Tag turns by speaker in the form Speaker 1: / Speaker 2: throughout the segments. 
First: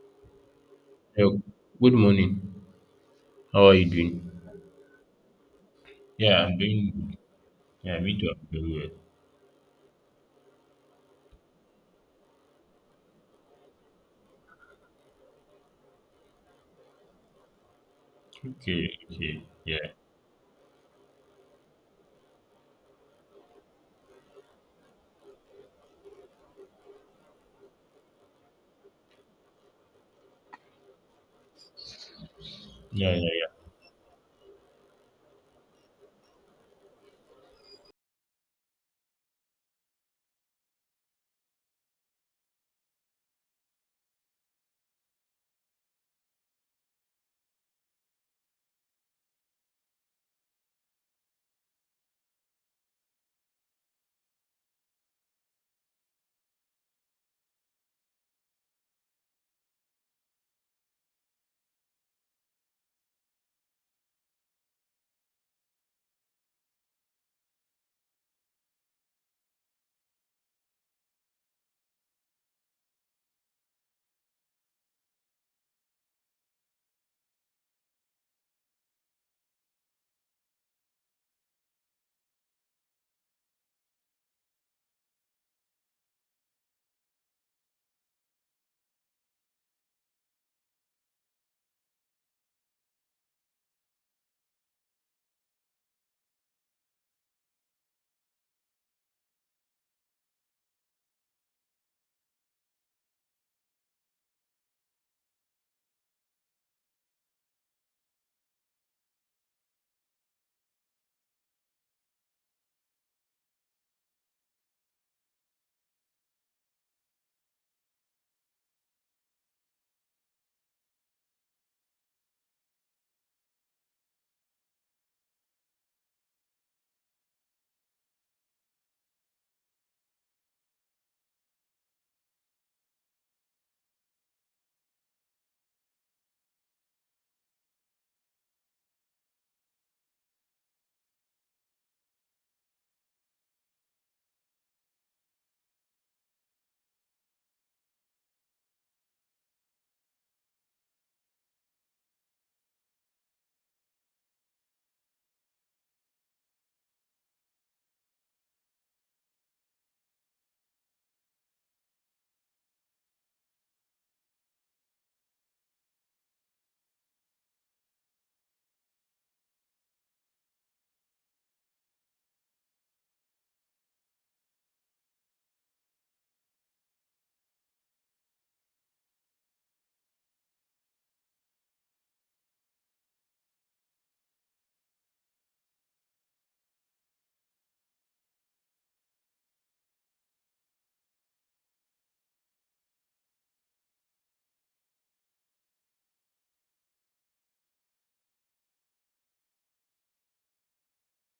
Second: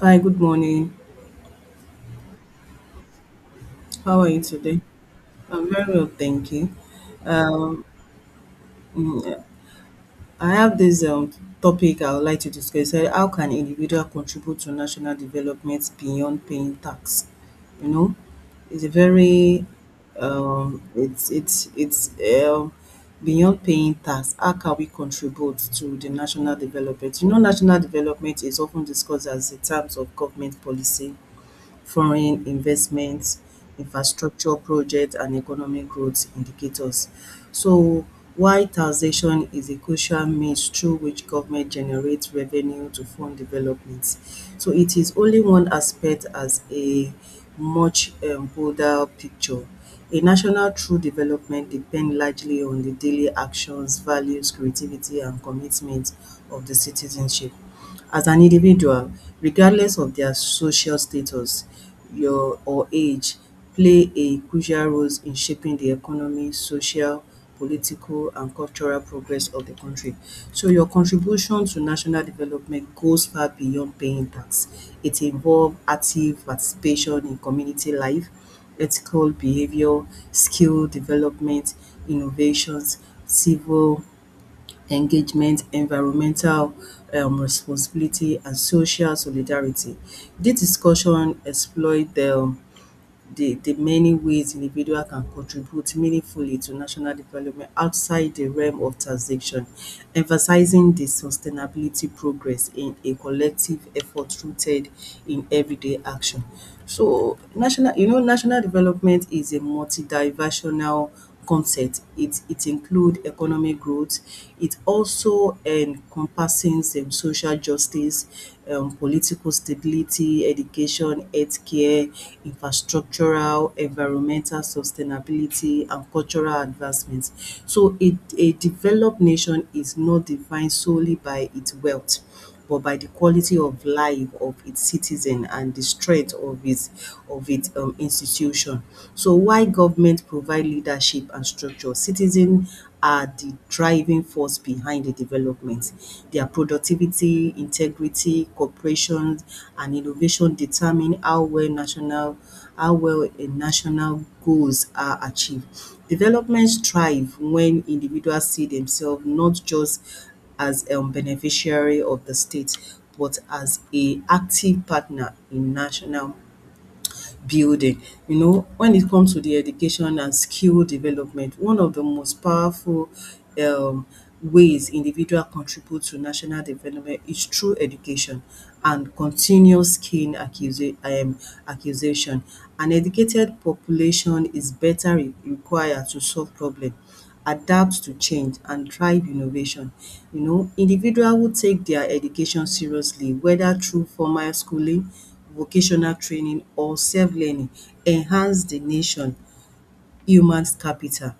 Speaker 1: Hi, good morning.
Speaker 2: Hello. Good morning. How are you
Speaker 1: How are
Speaker 2: doing?
Speaker 1: you today? I'm very well,
Speaker 2: Yeah,
Speaker 1: thank
Speaker 2: I'm
Speaker 1: you.
Speaker 2: doing.
Speaker 1: Um,
Speaker 2: Yeah, me too. I'm doing well.
Speaker 1: I have this topic I would like to discuss. How can individual contribute to national development beyond paying tax? You know, it's a
Speaker 2: Okay, okay.
Speaker 1: very
Speaker 2: Yeah,
Speaker 1: it's um, beyond paying tax. How can we contribute to the national development? You know, national development is often discussed as in terms of government policy, foreign
Speaker 2: yeah, yeah,
Speaker 1: investments,
Speaker 2: yeah,
Speaker 1: infrastructure projects, and economic growth indicators. So while taxation is a crucial means through which government generates revenue to fund development, so it is only one aspect as a much broader picture. A national true development depends largely on the daily actions, values, creativity, and commitment of the citizenship as an individual, regardless of their social status your or age, play a crucial role in shaping the economy, social, political and cultural progress of the country. So your contribution to national development goes far beyond paying tax. It involve active participation in community life, ethical behaviour, skill development, innovations, civil engagement, environmental responsibility, and social solidarity. This discussion explored the many ways individuals can contribute meaningfully to national development outside the realm of taxation, emphasizing the sustainability progress in a collective effort rooted in everyday action. So, national, you know, national development is a multidimensional concept. It include economic growth. It also encompasses social justice, political stability, education, healthcare, infrastructural, environmental sustainability, and cultural advancement. So a developed nation is not defined solely by its wealth but by the quality of life of its citizen and the strength of its institution. So while government provide leadership and structure, citizen are the driving force behind the development. Their productivity, integrity, cooperation, and innovation determine how well a national goals are achieved. Development thrive when individuals see themselves not just as a beneficiary of the state, but as a active partner in national building. You know, when it comes to the education and skill development, one of the most powerful um, ways individual contribute to national development is through education and continuous skill accusation. An educated population is better required to solve problem, adapt to change and thrive innovation. You know, individual who take their education seriously, whether through formal schooling, vocational training or self-learning, enhance the nation human capital.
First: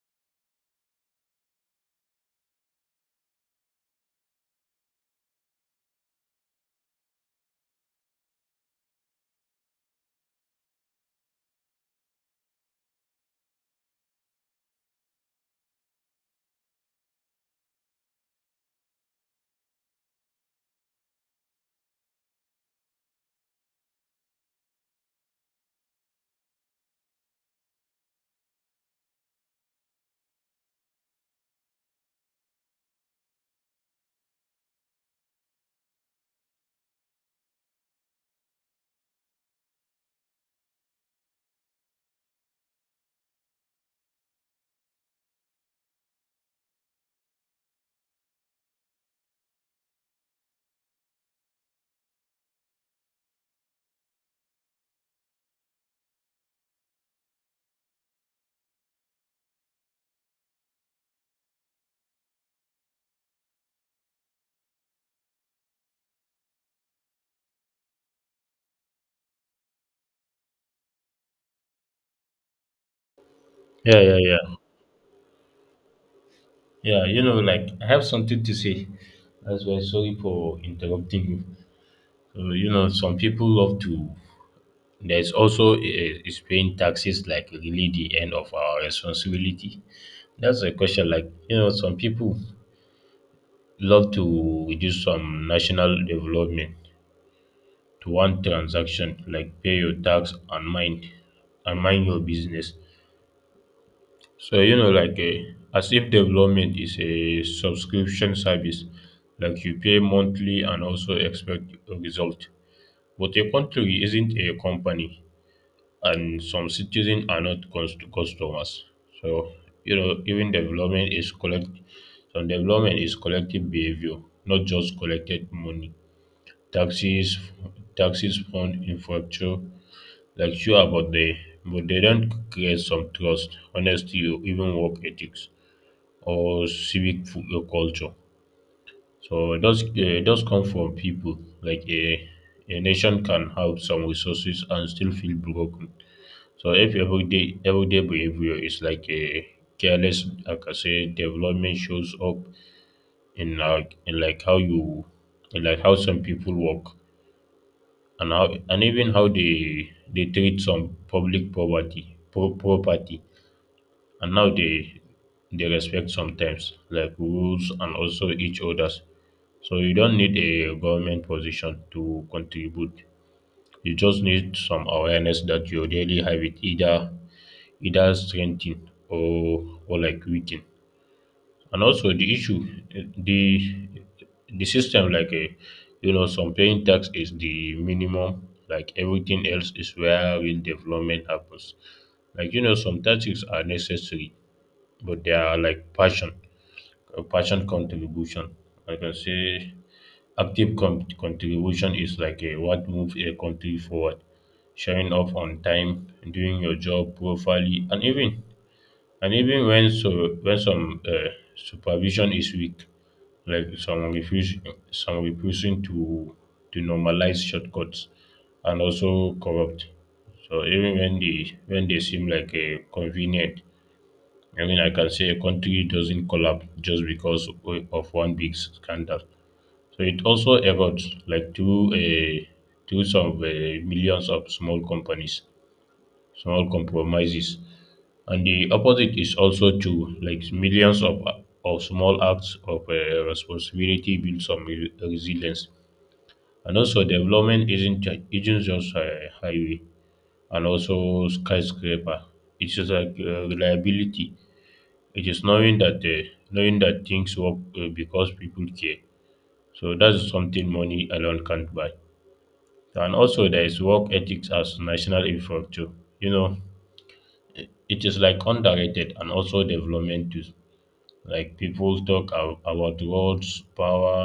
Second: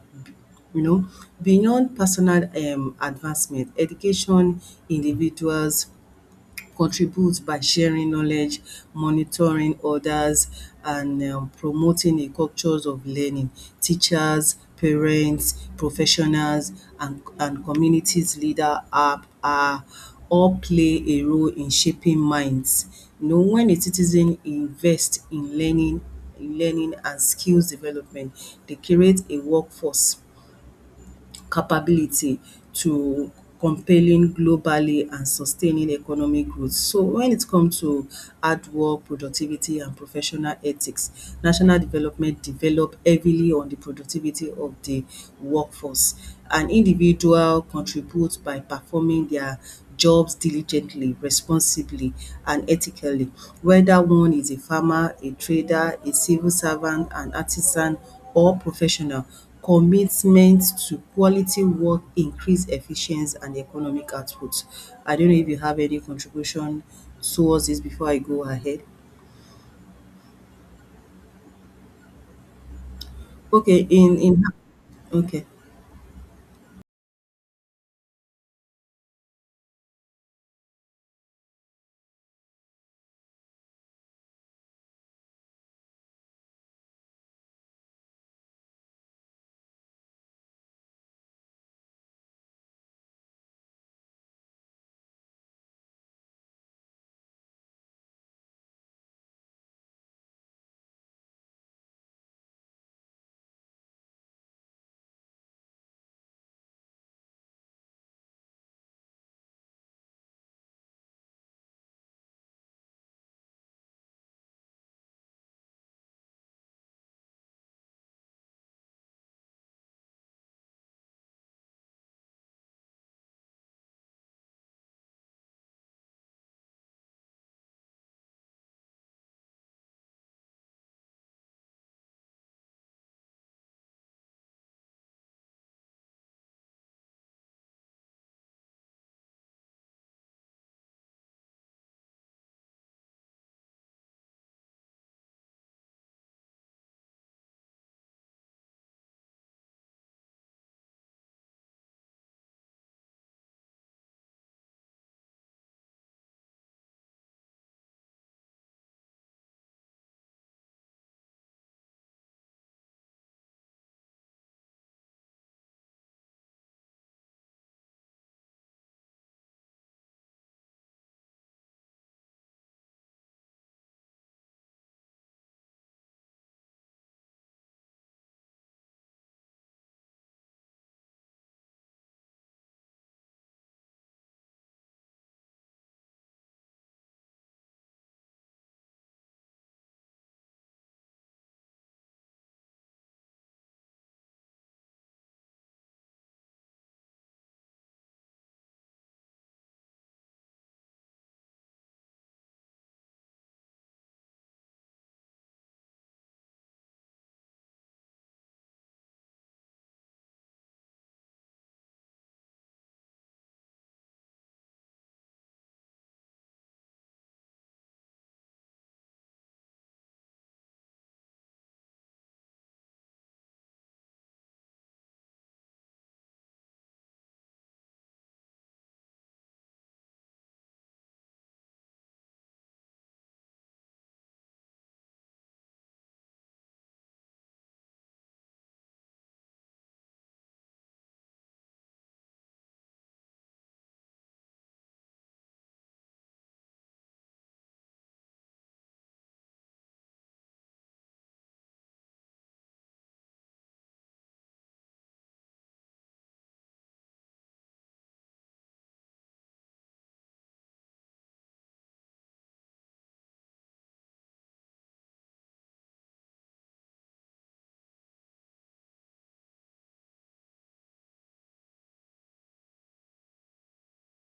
Speaker 1: You know, beyond personal advancement, education individuals contribute by sharing knowledge, monitoring others, and promoting a cultures of learning. Teachers, parents, professionals, and communities leader are all play a role in shaping minds. You know, when a citizen invest in learning and skills development, they create a workforce capability to compelling globally and sustaining economic growth. So when it comes to hard work, productivity and professional ethics, national development develop heavily on the productivity of the workforce. An individual contributes by performing their jobs diligently, responsibly and ethically, whether one is a farmer, a trader, a civil servant, an artisan or professional commitment to quality work, increase efficiency and economic output. I don't know if you have any contribution towards this before I go ahead. Okay,
Speaker 2: yeah, yeah,
Speaker 1: in
Speaker 2: yeah.
Speaker 1: okay.
Speaker 2: Yeah, you know, like I have something to say. That's why sorry for interrupting you. So you know, some people love to. There's also is paying taxes like really the end of our responsibility? That's a question. Like you know, some people love to reduce some national development to one transaction, like pay your tax and mind your business. So you know, like a as if development is a subscription service, like you pay monthly and also expect a result. But a country isn't a company, and some citizens are not customers. So you know, even development is collect. Some development is collective behavior, not just collected money. Taxes, taxes fund infrastructure, like sure about but they don't create some trust honesty or even work ethics or civic culture. So it does come from people. Like a nation can have some resources and still feel broken. So if everyday behavior is like a careless, like I say, development shows up in like in like how you in like how some people work, and how, and even how they treat some public poverty property, and now they respect sometimes like rules and also each others. So you don't need a government position to contribute. You just need some awareness that your daily habit either strengthen or like weaken, and also the issue, the the system. Like a you know, some paying tax is the minimum, like everything else is where real development happens. Like you know, some taxes are necessary, but they are like passion, passion contribution. I can say active contribution is like what moves a country forward: showing up on time, doing your job properly, and even when, so when some supervision is weak, like some refuse, some refusing to normalize shortcuts and also corrupt. So even when they seem like a convenient, I mean, I can say a country doesn't collapse just because of one big scandal. So it also evolves, like through a through some millions of small companies, small compromises. And the opposite is also true, like millions of small acts of responsibility build some resilience. And also development isn't just a highway and also skyscraper. It's just like reliability. It is knowing that things work because people care. So that's something money alone can't buy. And also there is work ethics as national infrastructure, you know. It is like underrated, and also development too. Like people talk about roads, power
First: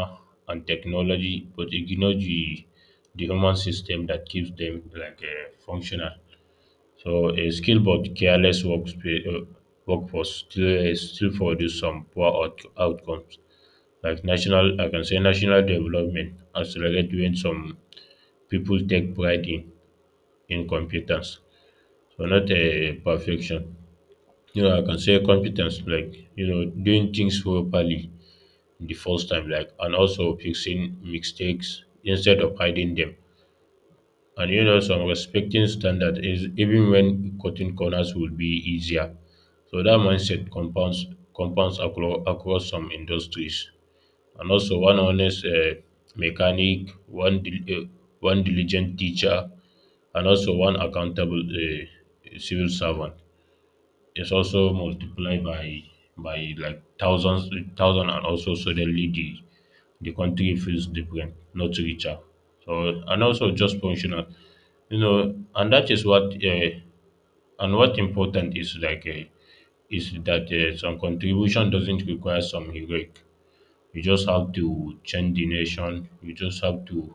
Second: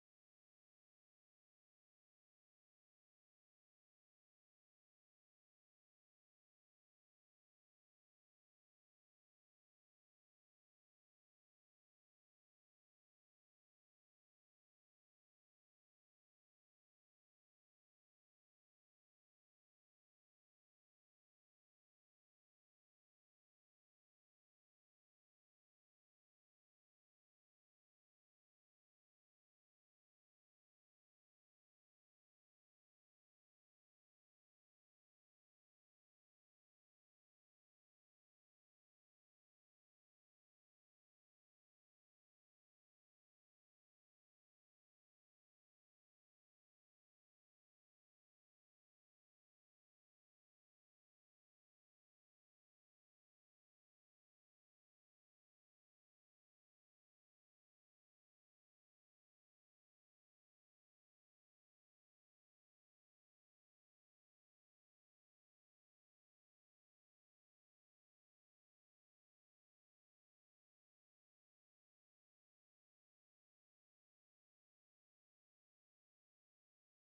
Speaker 2: and technology, but ignore the human system that keeps them like functional. So a skilled but careless workforce still still produce some poor outcomes. Like national I can say national development accelerate when some people take pride in competence, so not a perfection. You know, I can say competence, like you know, doing things properly the first time, like, and also fixing mistakes instead of hiding them, and you know, some respecting standard is even when cutting corners will be easier. So that mindset compounds across some industries. And also one honest mechanic, one diligent teacher, and also one accountable civil servant. It's also multiplied by like thousands and also suddenly the country feels different, not richer. So and also just functional, you know, and that is what and what important is like is that some contribution doesn't require some heroic. You just have to change the nation. You just have to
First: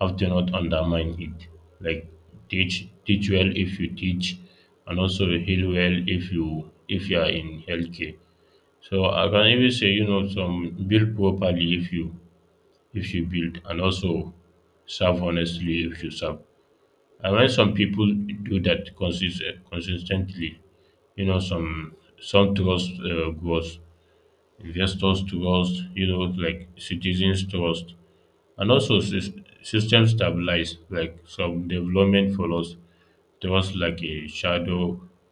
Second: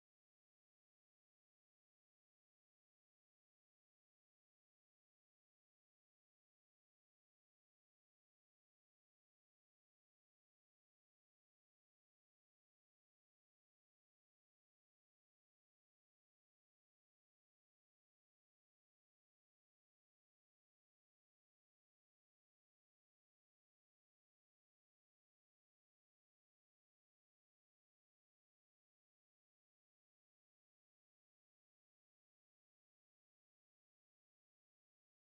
Speaker 2: not undermine it. Like teach well if you teach, and also heal well if you are in healthcare. So I can even say, you know, some build properly if you build, and also serve honestly if you serve. And when some people do that consistently, you know, some trust grows. Investors trust, you know, like citizens trust, and also system stabilize. Like some development follows trust like a shadow.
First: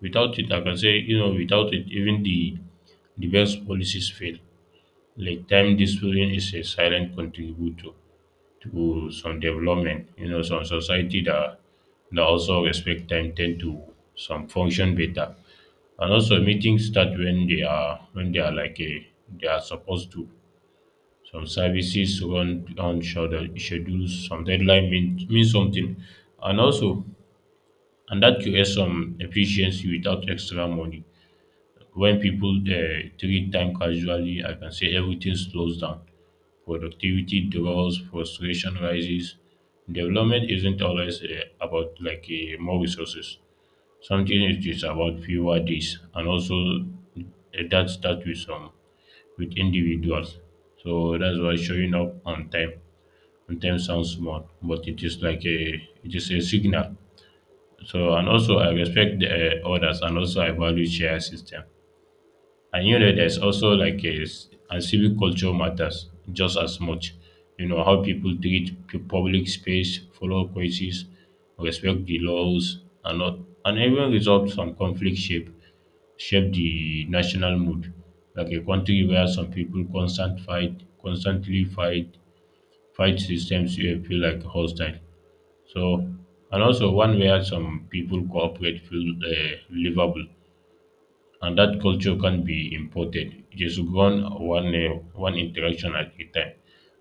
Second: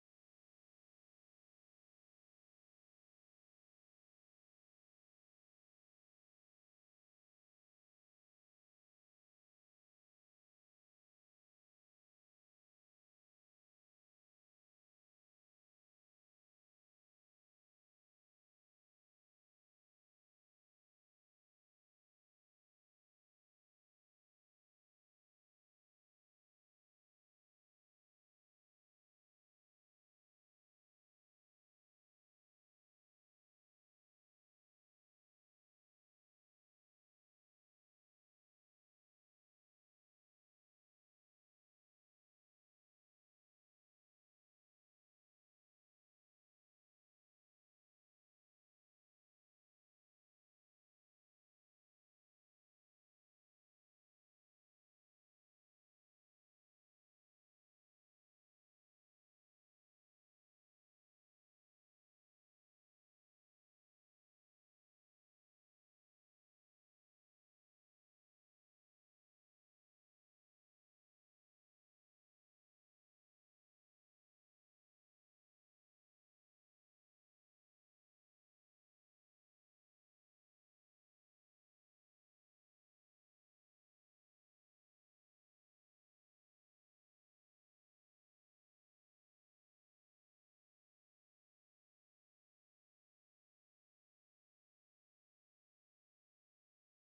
Speaker 2: Without it, I can say, you know, without it even the best policies fail. Like time discipline is a silent contributor to some development. You know, some society that that also respect time tend to some function better, and also meetings start when they are like a they are supposed to. Some services run on schedules, some deadline mean something. And also, and that creates some efficiency without extra money. When people treat time casually, I can say everything slows down. Productivity drops, frustration rises. Development isn't always about more resources. Something it is about fewer days, and also that starts with some with individuals. So that's why showing up on time sometimes sounds small, but it is like a it is a signal. So and also I respect the others, and also I value share system. And you know, there's also like and civic culture matters just as much. You know how people treat public space, follow crisis, respect the laws, and not and even resolve some conflict shape the national mood. Like a country where some people constantly fight, fight systems you feel like hostile. So, and also one where some people cooperate feel livable, and that culture can be imported. Just one interaction at a time.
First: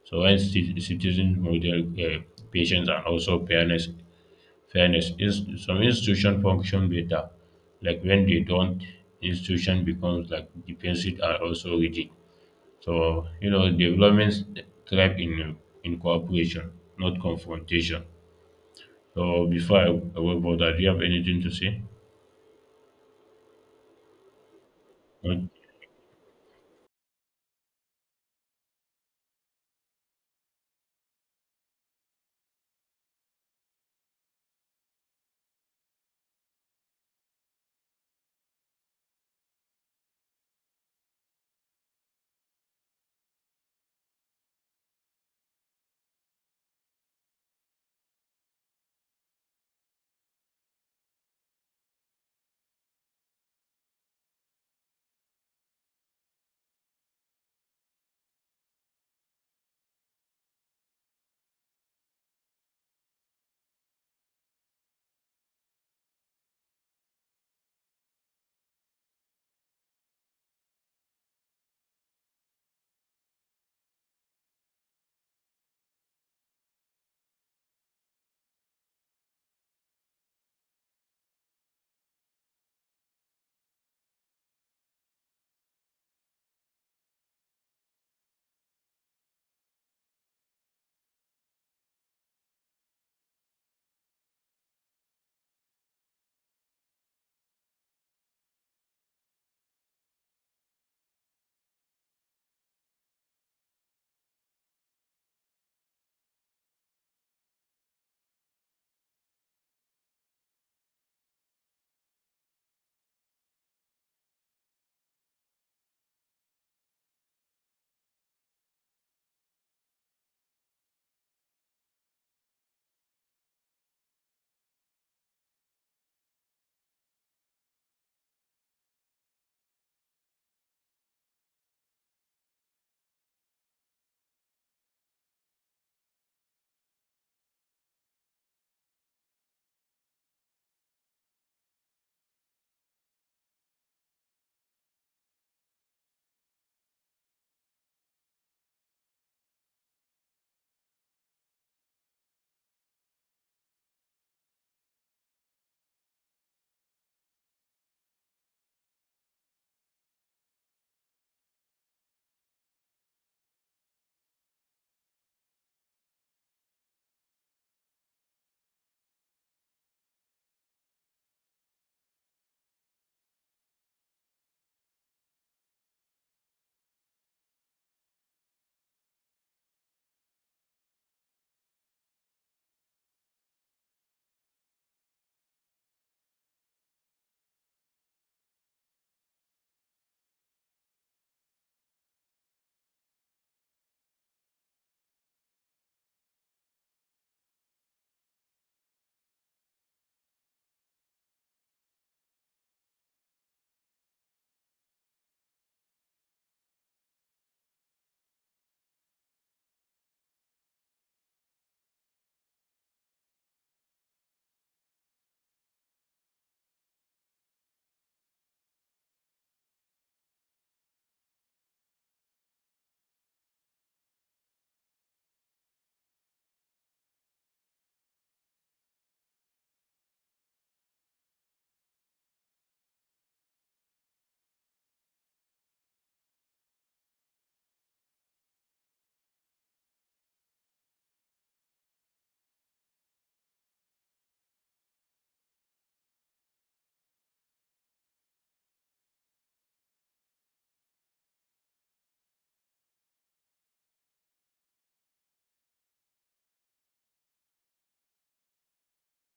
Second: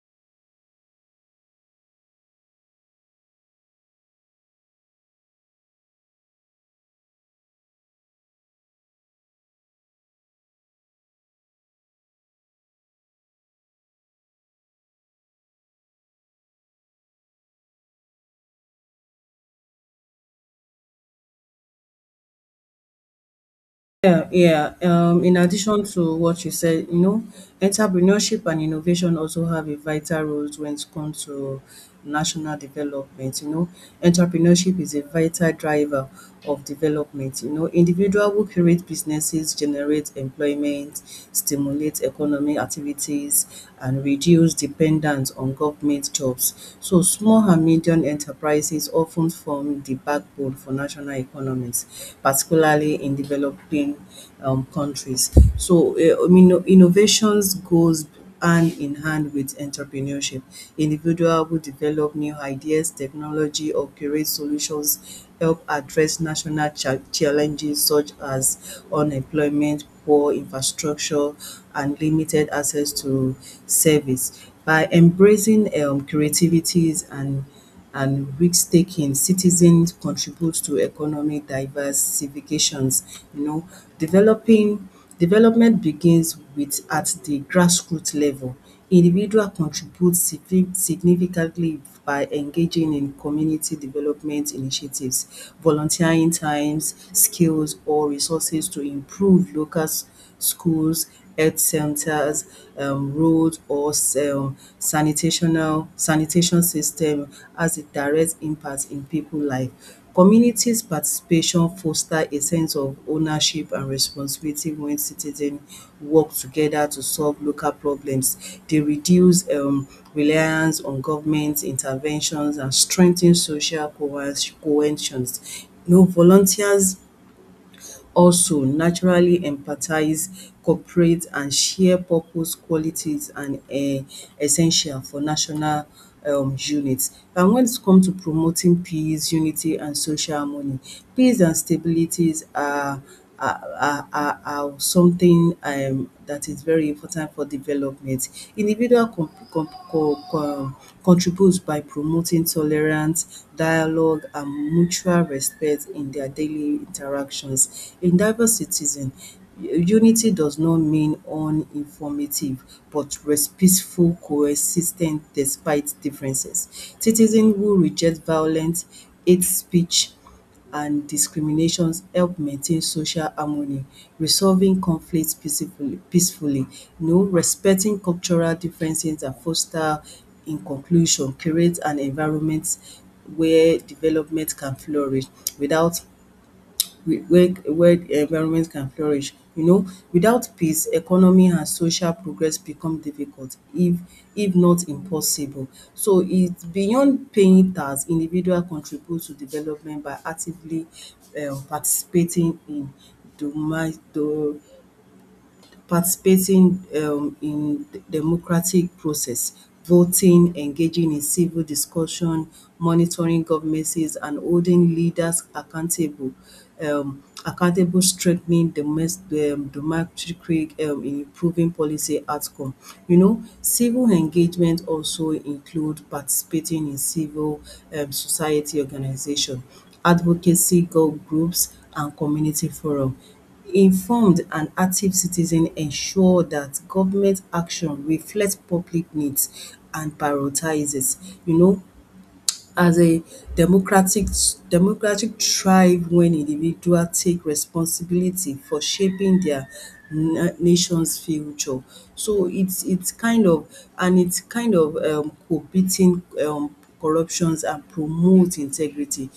Speaker 2: So when citizens model patience and also fairness, fairness is some institution function better. Like when they don't, institution becomes like defensive and also rigid. So you know, developments thrive in cooperation, not confrontation. So before I go further, do you have anything to say?
Speaker 1: Yeah, yeah. In
Speaker 2: Mm.
Speaker 1: addition to what you said, you know, entrepreneurship and innovation also have a vital role when it comes to national development. You know, entrepreneurship is a vital driver of development. You know, individual who create businesses generate employment, stimulate economic activities, and reduce dependence on government jobs. So, small and medium enterprises often form become the backbone for national economies, particularly in developing countries. So, I mean, innovations goes hand in hand with entrepreneurship. Individual who develop new ideas, technology, or create solutions help address national challenges such as unemployment, poor infrastructure, and limited access to service. By embracing creativities and risk-taking, citizens contribute to economic diversifications, you know. Developing development begins with at the grassroots level. Individual contribute significantly by engaging in community development initiatives, volunteering times, skills or resources to improve locals schools, health centers, roads, or sanitation system has a direct impact in people life. Communities participation foster a sense of ownership and responsibility when citizens work together to solve local problems. They reduce reliance on government interventions and strengthen social cohesions. You know, volunteers also naturally empathize, cooperate and share purpose qualities and essential for national unit. And when it comes to promoting peace, unity and social harmony, peace and stabilities are are something that is very important for development. Individual con con co con contributes by promoting tolerance, dialogue and mutual respect in their daily interactions. A diverse citizen, unity does not mean uninformative but respectful coexistence despite differences. Citizen who reject violence, hate speech and discriminations help maintain social harmony, resolving conflicts peacefully, you know, respecting cultural differences and foster in conclusion create an environment where development can flourish without whe- where the environment can flourish. You know, without peace, economy and social progress become difficult, if not impossible. So it's beyond paying tax, individual contribute to development by actively participating in doma do participating in democratic process, voting, engaging in civil discussion, monitoring government's and holding leaders accountable, accountable strengthening domestic, democratic in improving policy outcome. You know, civil engagement also include participating in civil society organization, groups and community forum. Informed and active citizens ensure that government action reflects public needs and prioritizes, you know, as a democratic democratic thrive when individuals take responsibility for shaping their na nation's future. So it's kind of and it's kind of prohibiting um corruptions and promote integrity.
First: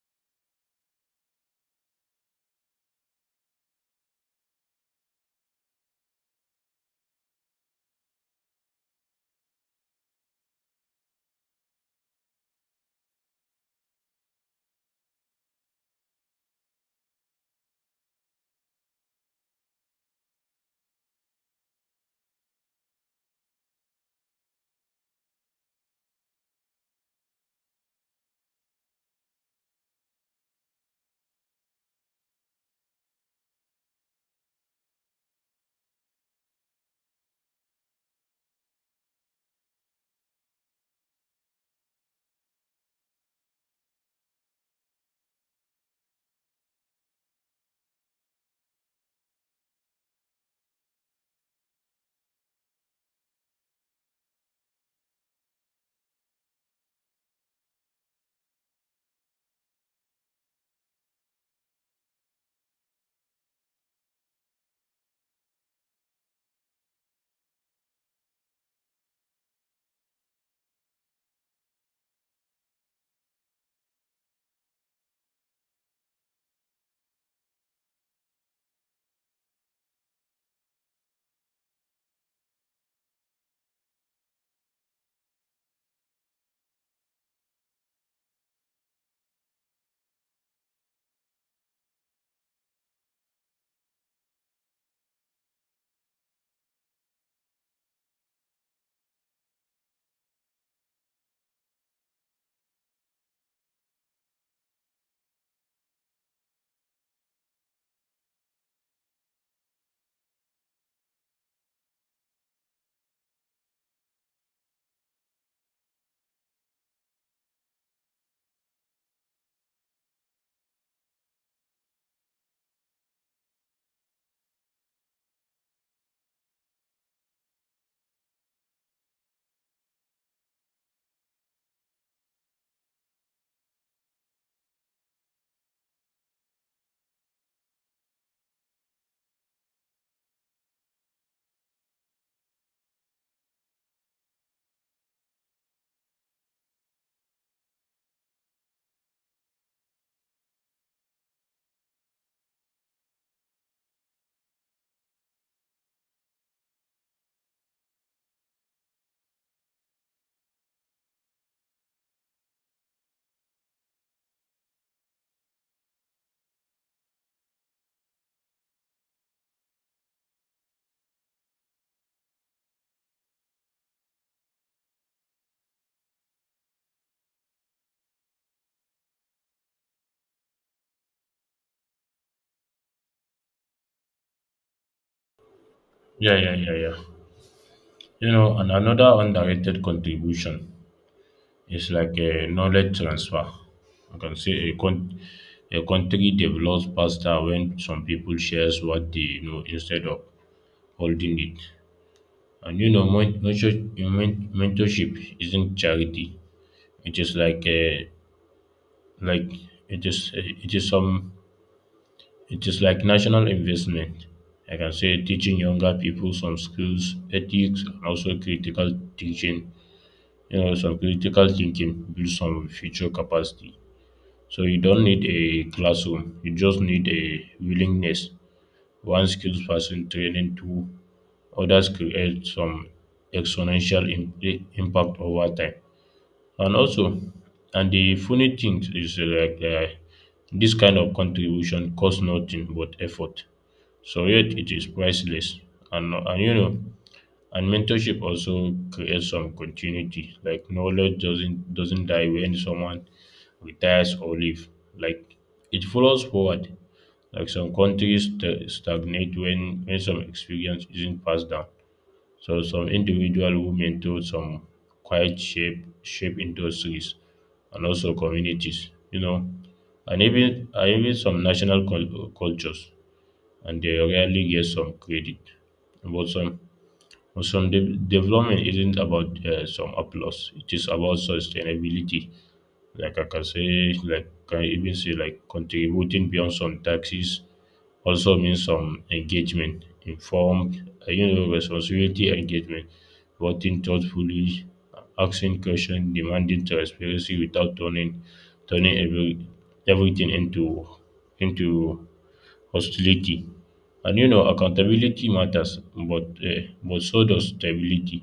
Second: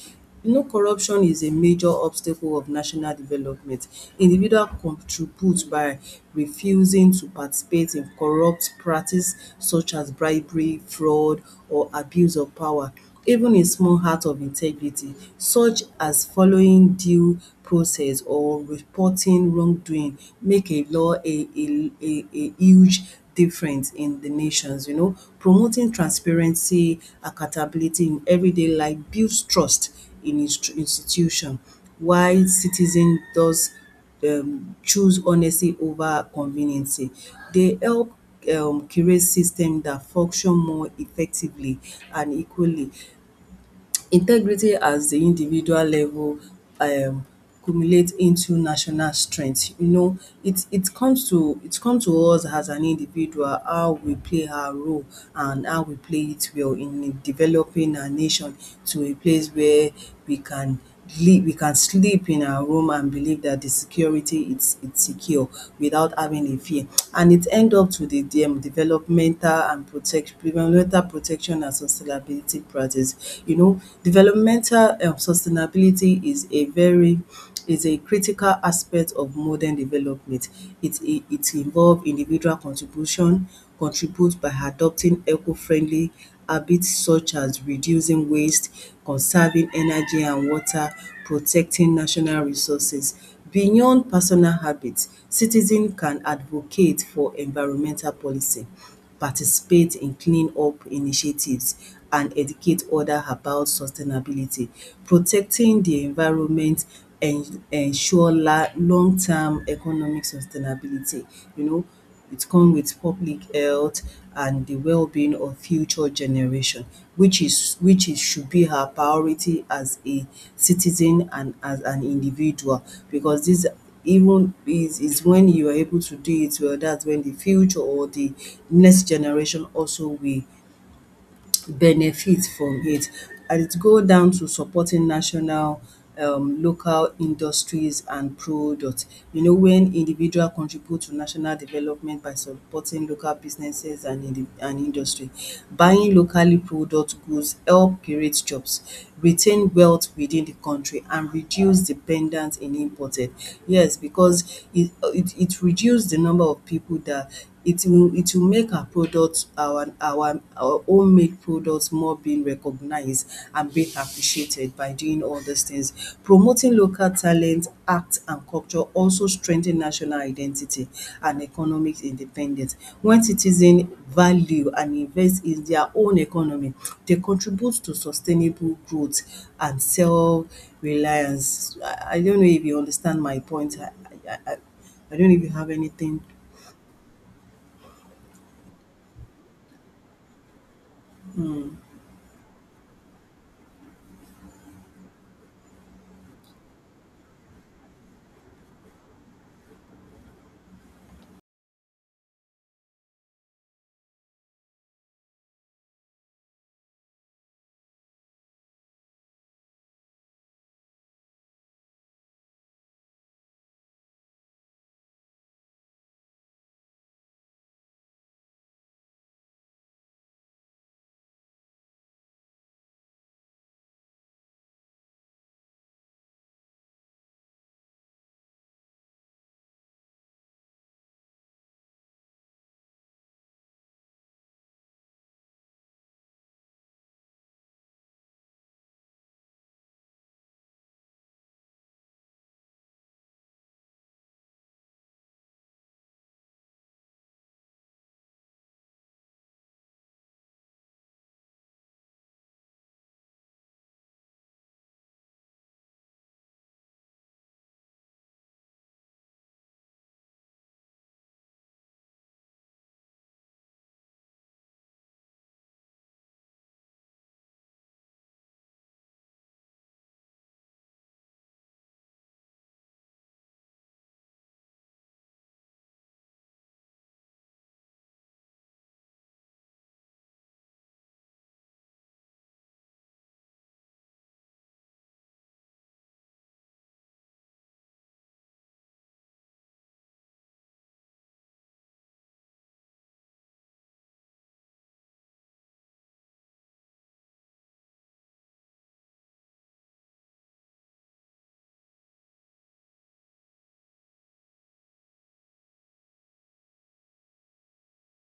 Speaker 1: You know, corruption is a major obstacle of national development. Individual contribute by refusing to participate in corrupt practice such as bribery, fraud or abuse of power, even a small act of integrity such as following due process or reporting wrongdoing make a law a huge difference in the nations, you know. Promoting transparency, accountability in everyday life builds trust in his institution while citizen does choose honesty over conveniency. They help curate system that function more effectively and equally. Integrity at the individual level um cumulate into national strength. You know, it comes to us as an individual how we play our role and how we play it well in developing our nation to a place where we can we can sleep in our room and believe that the security it's secure without having a fear, and it end up to the dem developmental and protect developmental protection and sustainability practice. You know, developmental sustainability is a very is a critical aspect of modern development. It involves individual contribution, contribute by adopting eco-friendly habits such as reducing waste, conserving energy and water, protecting national resources. Beyond personal habits, citizen can advocate for environmental policy, participate in clean-up initiatives and educate others about sustainability. Protecting the environment en ensure la long-term economic sustainability, you know, it come with public health and the well being of future generation, which is should be her priority as a citizen and as an individual, because dis even is when you are able to do it well, that's when the future or the next generation also will benefit from it. And it go down to supporting national local industries and products. You know, when individual contribute to national development by supporting local businesses and indi and industry. Buying locally product goods help create jobs, retain wealth within the country and reduce dependence in imported. Yes, because it reduce the number of people that it will make our products, our homemade products more being recognized and being appreciated by doing all these things. Promoting local talent, art and culture also strengthen national identity and economic independence. When citizens value and invest in their own economy, they contribute to sustainable growth and self reliance. I don't know if you understand my point. I don't know if you have anything.
Speaker 2: Yeah, yeah, yeah, yeah. You know, and another underrated contribution is like a knowledge transfer. I can say a country develops faster when some people shares what they know instead of holding it. And you know, mentorship isn't charity. It is like a like it is some It is like national investment. I can say teaching younger people some skills, ethics, and also teaching, you know, some critical thinking build some future capacity. So you don't need a classroom. You just need a willingness. One skills person training to others create some exponential impact over time. And also, and the funny thing is this kind of contribution costs nothing but effort, so yet it is priceless. And you know, and mentorship also creates some continuity. Like knowledge doesn't die when someone retires or leave. Like it follows forward. Like some countries stagnate when some experience isn't passed down. So some individual who mentor some quiet shape industries and also communities. You know, and even some national cultures, and they rarely get some credit. But some, but some development isn't about some applause. It is about sustainability. Like I can say, like I even say, like contributing beyond some taxes also means some engagement, informed, you know, responsibility engagement, voting thoughtfully, asking questions, demanding transparency without turning everything into hostility. And you know, accountability matters, but so does stability.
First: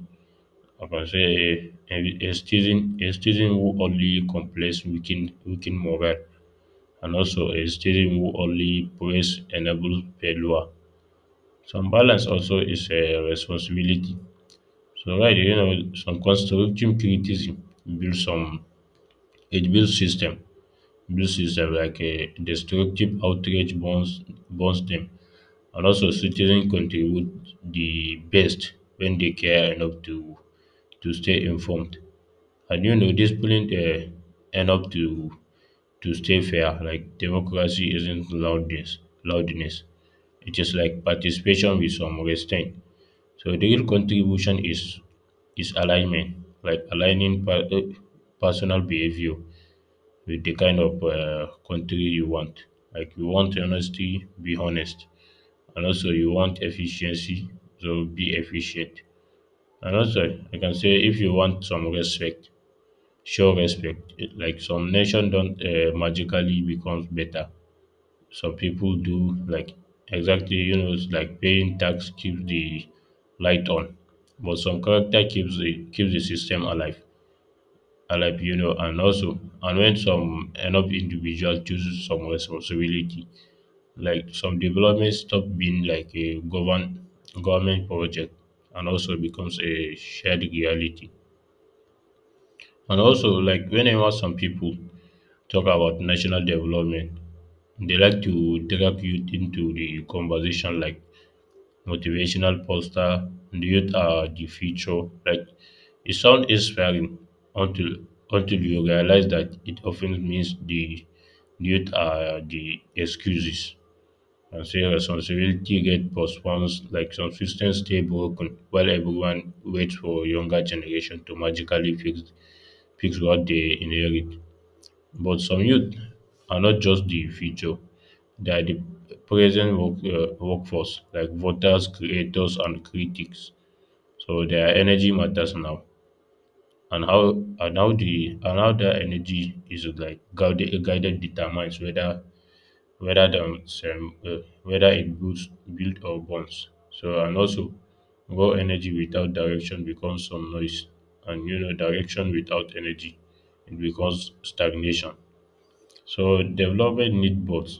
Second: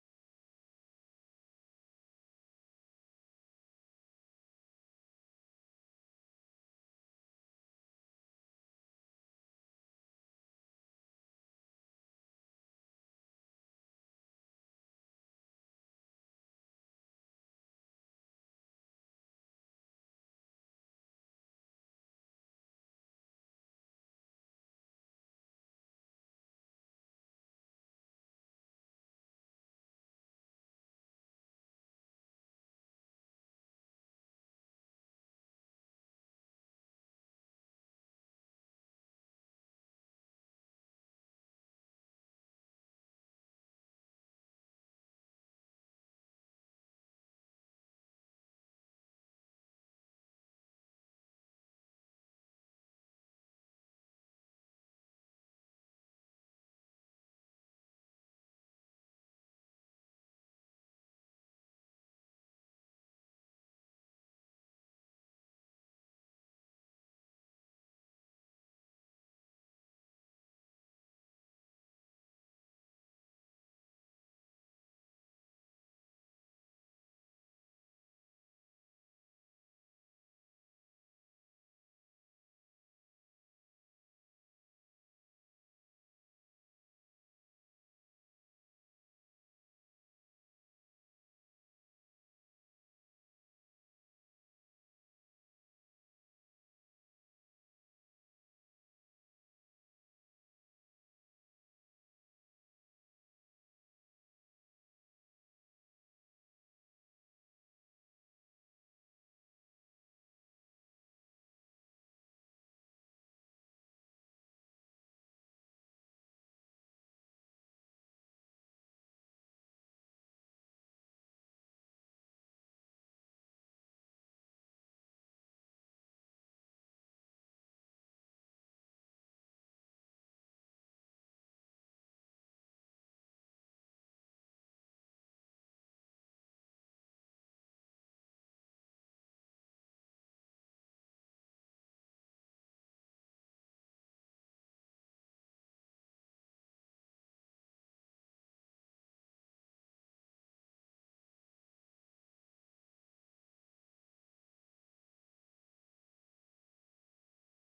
Speaker 2: I can say a citizen, a citizen who only complains weaken morale, and also a citizen who only praise enable failure. Some balance also is a responsibility. So right, you know, some constructive criticism builds some, it builds system, like a destructive outrage burns them. And also, citizens contribute the best when they care enough to stay informed. And you know, disciplined enough to stay fair. Like democracy isn't loudness. It is like participation with some restraint. So the real contribution is alignment, like aligning personal behavior with the kind of country you want. Like you want honesty, be honest, and also you want efficiency, so be efficient. And also, I can say if you want some respect, show respect. Like some nation don't magically become better. Some people do, like exactly, you know, it's like paying tax keeps the light on, but some character keeps the system alive, you know. And also, and when some enough individual chooses some responsibility, like some development stop being like a government project and also becomes a shared reality. And also, like whenever some people talk about national development, they like to drag youth into the conversation like motivational poster, the youth are the future. Like it sounds inspiring, until until you realize that it often means the youth are the excuses. And say responsibility get postponed, like some systems stay broken while everyone waits for younger generation to magically fix what they inherit. But some youth are not just the future; they are the present workforce, like voters, creators, and critics. So their energy matters now, and how their energy is like guided determines whether whether it builds build or burns. So and also raw energy without direction becomes some noise, and you know, direction without energy, it becomes stagnation. So development need both.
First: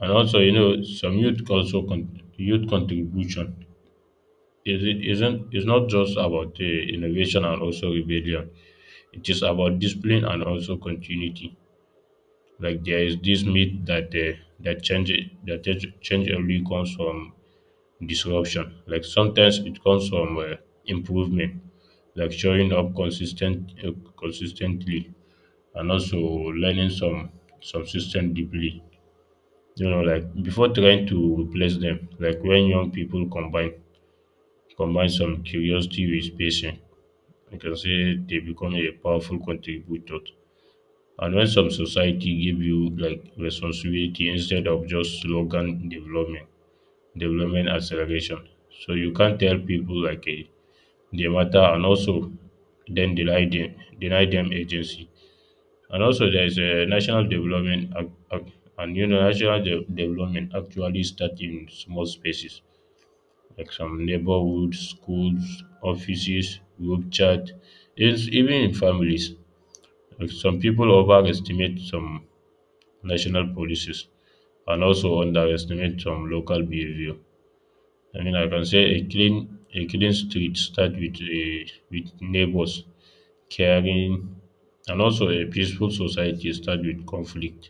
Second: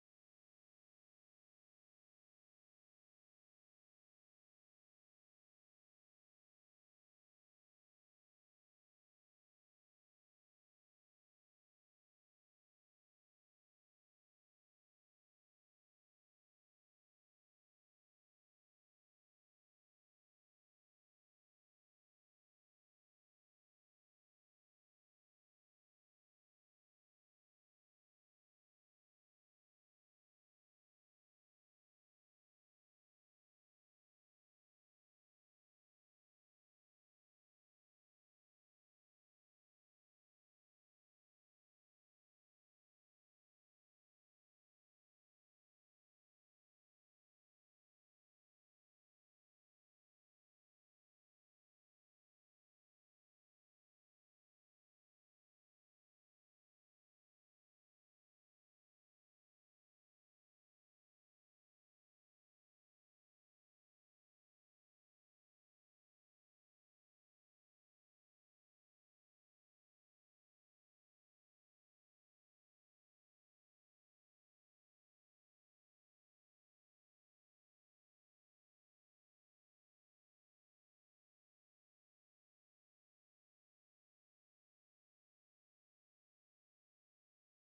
Speaker 2: And also, you know, some youth also youth contribution is it isn't is not just about innovation and also rebellion. It is about discipline and also continuity. Like there is this myth that that change change only comes from disruption. Like sometimes it comes from improvement, like showing up consistently, and also learning some system deeply, you know, like before trying to replace them. Like when young people combine some curiosity with patience, I can say they become a powerful contributor. And when some society give you like responsibility instead of just slogan development, development acceleration. So you can't tell people like eh, they matter and also then deny them agency. And also there is a national development ac- ac- and you know national de- development actually start in small spaces, like some neighborhoods, schools, offices, group chat, it's even in families. Like some people overestimate some national policies and also underestimate some local behavior. I mean, I can say a clean street start with a with neighbors caring, and also a peaceful society start with conflict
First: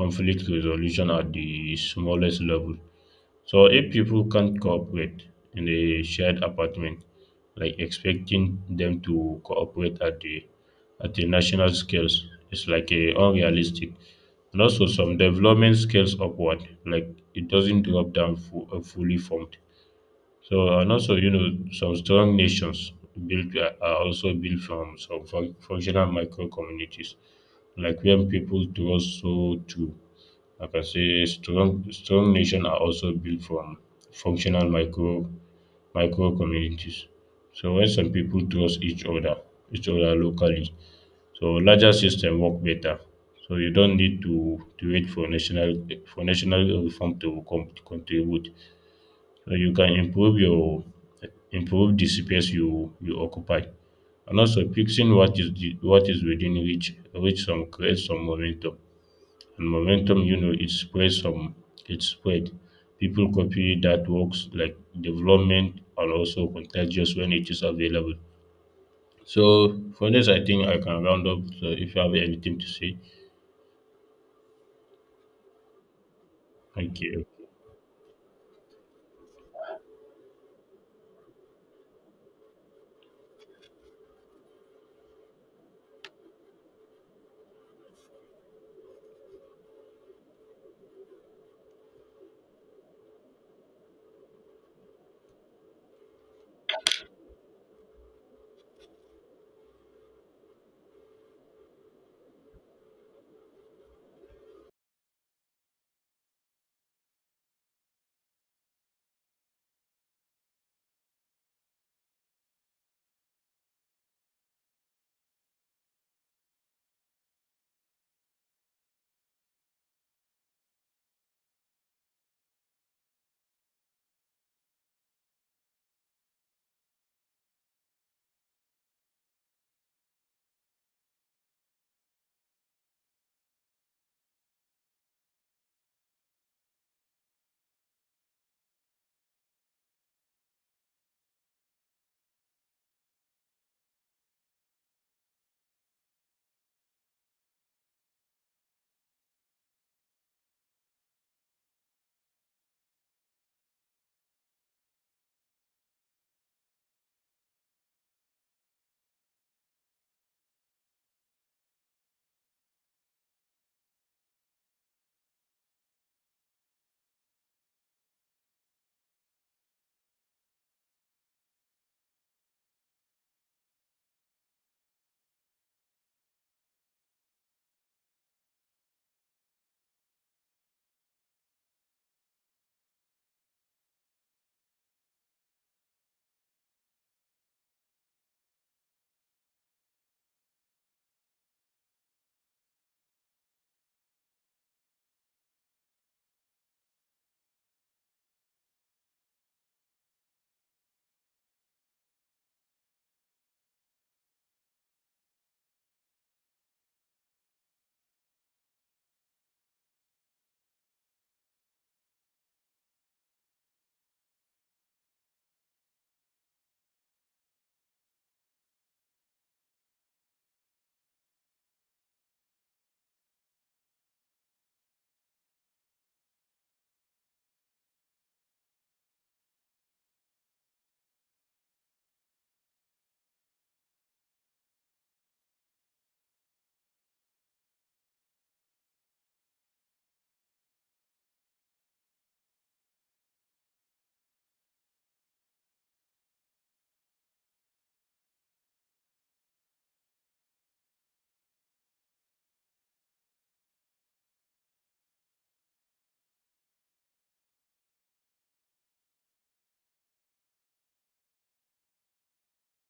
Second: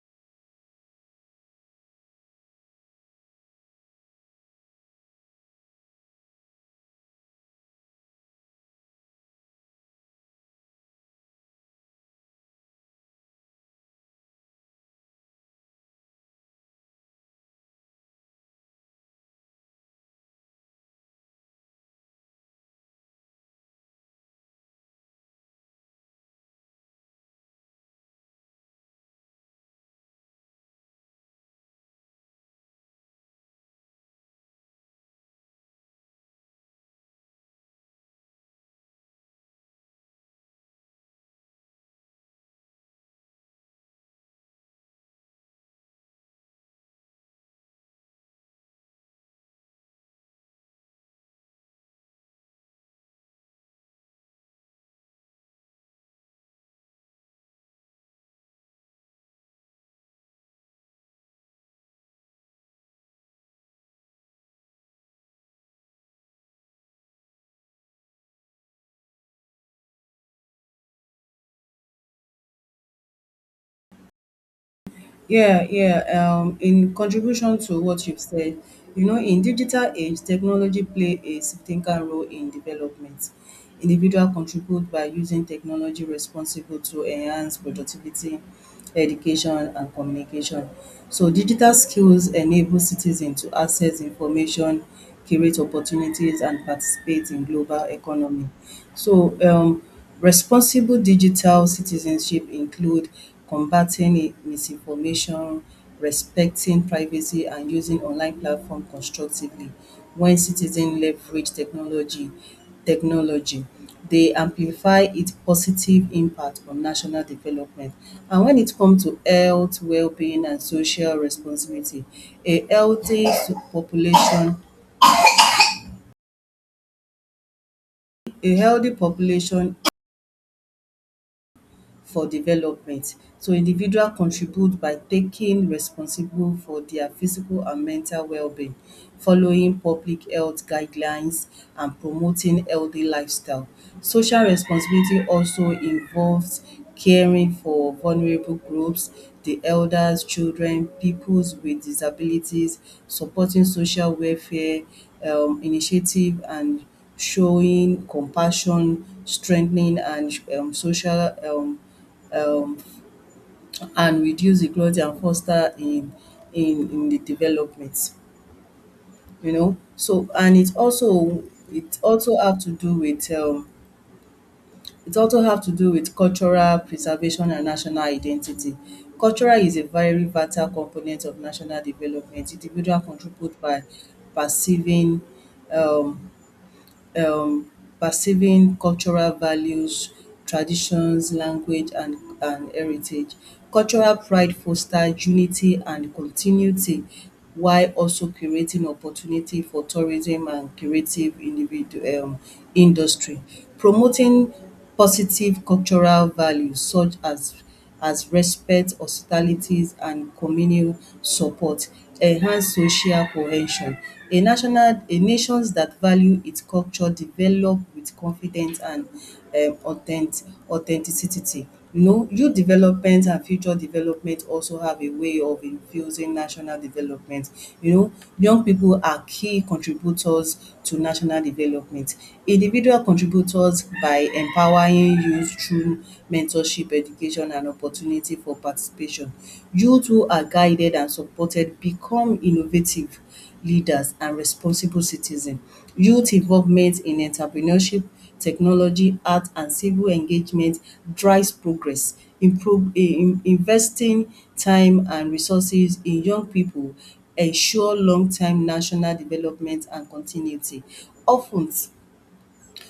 Speaker 2: conflict resolution at the smallest level. So if people can't cooperate in a shared apartment, like expecting them to cooperate at the national scales is like a unrealistic. And also some development scales upward, like it doesn't drop down fully formed. So and also, you know, some strong nations built are also built from some functional micro communities, like when people trust so too. Like I can say, strong nation are also built from functional micro communities. So when some people trust each other locally, so larger system work better. So you don't need to wait for national reform to contribute. So you can improve the space you occupy, and also fixing what is within reach some create some momentum, and momentum, you know, it spreads some, it spread, people copy that works, like development and also contagious when it is available. So for this, I think I can round up, so if you have anything to say.
Speaker 1: Yeah, yeah. Um,
Speaker 2: Okay,
Speaker 1: in
Speaker 2: okay.
Speaker 1: contribution to what you've said, you know, in digital age, technology play a significant role in development. Individual contribute by using technology responsible to enhance productivity, education, and communication. So digital skills enable citizens to access information, create opportunities, and participate in global economy. So responsible digital citizenship include combating misinformation, respecting privacy and using online platform constructively. When citizen leverage technology, they amplify its positive impact on national development. And when it come to health, wellbeing and social responsibility, a healthy population a healthy population for development. So individual contribute by taking responsible for their physical and mental well-being, following public health guidelines and promoting healthy lifestyle. Social responsibility also involves caring for vulnerable groups, the elders, children, peoples with disabilities, supporting social welfare initiative and showing compassion, strengthening and social um, and reduce equality and foster in the development, you know. So, and it also have to do with it also have to do with cultural preservation and national identity. Cultural is a very vital component of national development. Individual contribute by perceiving um, um perceiving cultural values, traditions, language and heritage. Cultural pride fosters unity and continuity while also creating opportunity for tourism and creative individu industry. Promoting positive cultural values such as respect, hospitalities, and communal support enhance social cohesion. A nations that value its culture develop with confidence and authenticity. You know, youth development and future development also have a way of infusing national development. You know, young people are key contributors to national development. Individual contributors by empowering youth through mentorship, education and opportunity for participation. Youth who are guided and supported become innovative leaders and responsible citizen. Youth involvement in entrepreneurship, technology, art and civil engagement drives progress. Improve investing time and resources in young pipu ensure long term national development and continuity. Of ten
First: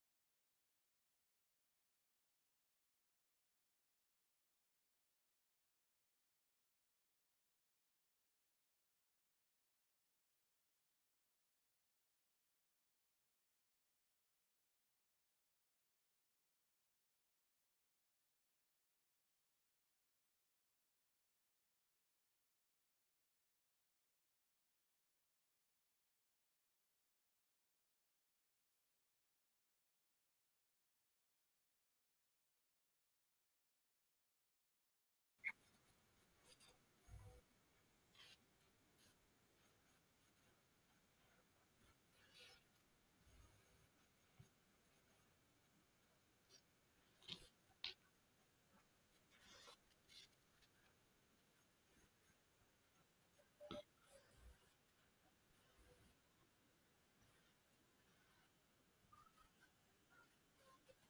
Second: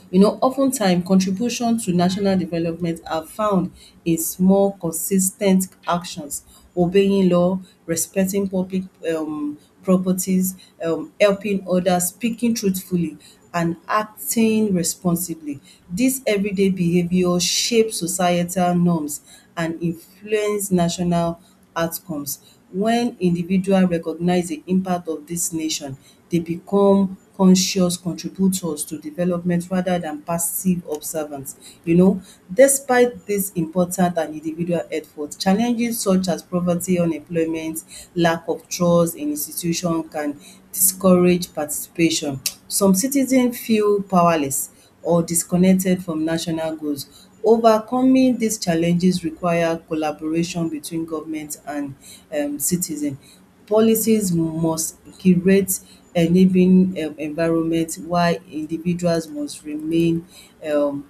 Speaker 1: You know, oftentimes contribution to national development are found in small consistent actions, obeying law, respecting public um properties, helping others, speaking truthfully and acting responsibly. Dis everyday behaviour shape societal norms and influence national outcomes. Wen individual recognize di impact of dis nation, dey become conscious contributors to development rather than passive observant. You know, despite dis important and individual effort, challenges such as poverty, unemployment, lack of trust in institution can discourage participation. Some citizen feel powerless or disconnected from national goals. Overcoming these challenges require collaboration between government and citizen. Policies must create enabling environment while individuals must remain um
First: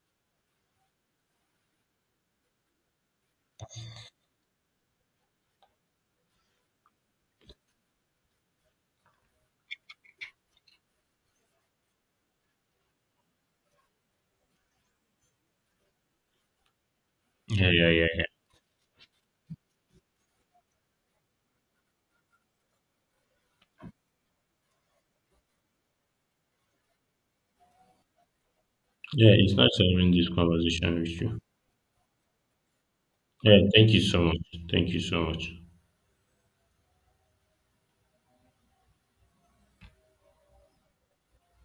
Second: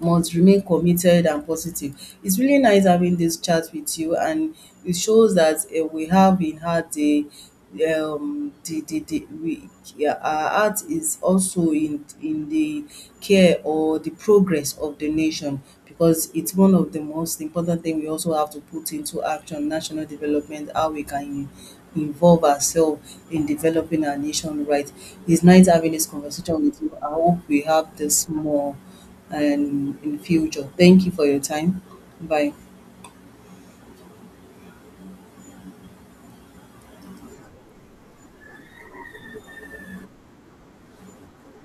Speaker 1: committed and positive. It's really nice having this chat with you, and it shows that we have in heart the our heart is also in the care or the progress of the nation, because it's one of the most
Speaker 2: Yeah,
Speaker 1: important
Speaker 2: yeah,
Speaker 1: thing.
Speaker 2: yeah,
Speaker 1: We
Speaker 2: yeah.
Speaker 1: also have to put into action national development, how we can involve ourselves in developing our nation, right? It's nice having this conversation with you. I hope we have this more
Speaker 2: Yeah, it's nice
Speaker 1: and
Speaker 2: having
Speaker 1: in the
Speaker 2: this
Speaker 1: future.
Speaker 2: conversation
Speaker 1: Thank you
Speaker 2: with
Speaker 1: for
Speaker 2: you.
Speaker 1: your time. Bye.
Speaker 2: Yeah, thank you so much. Thank you so much.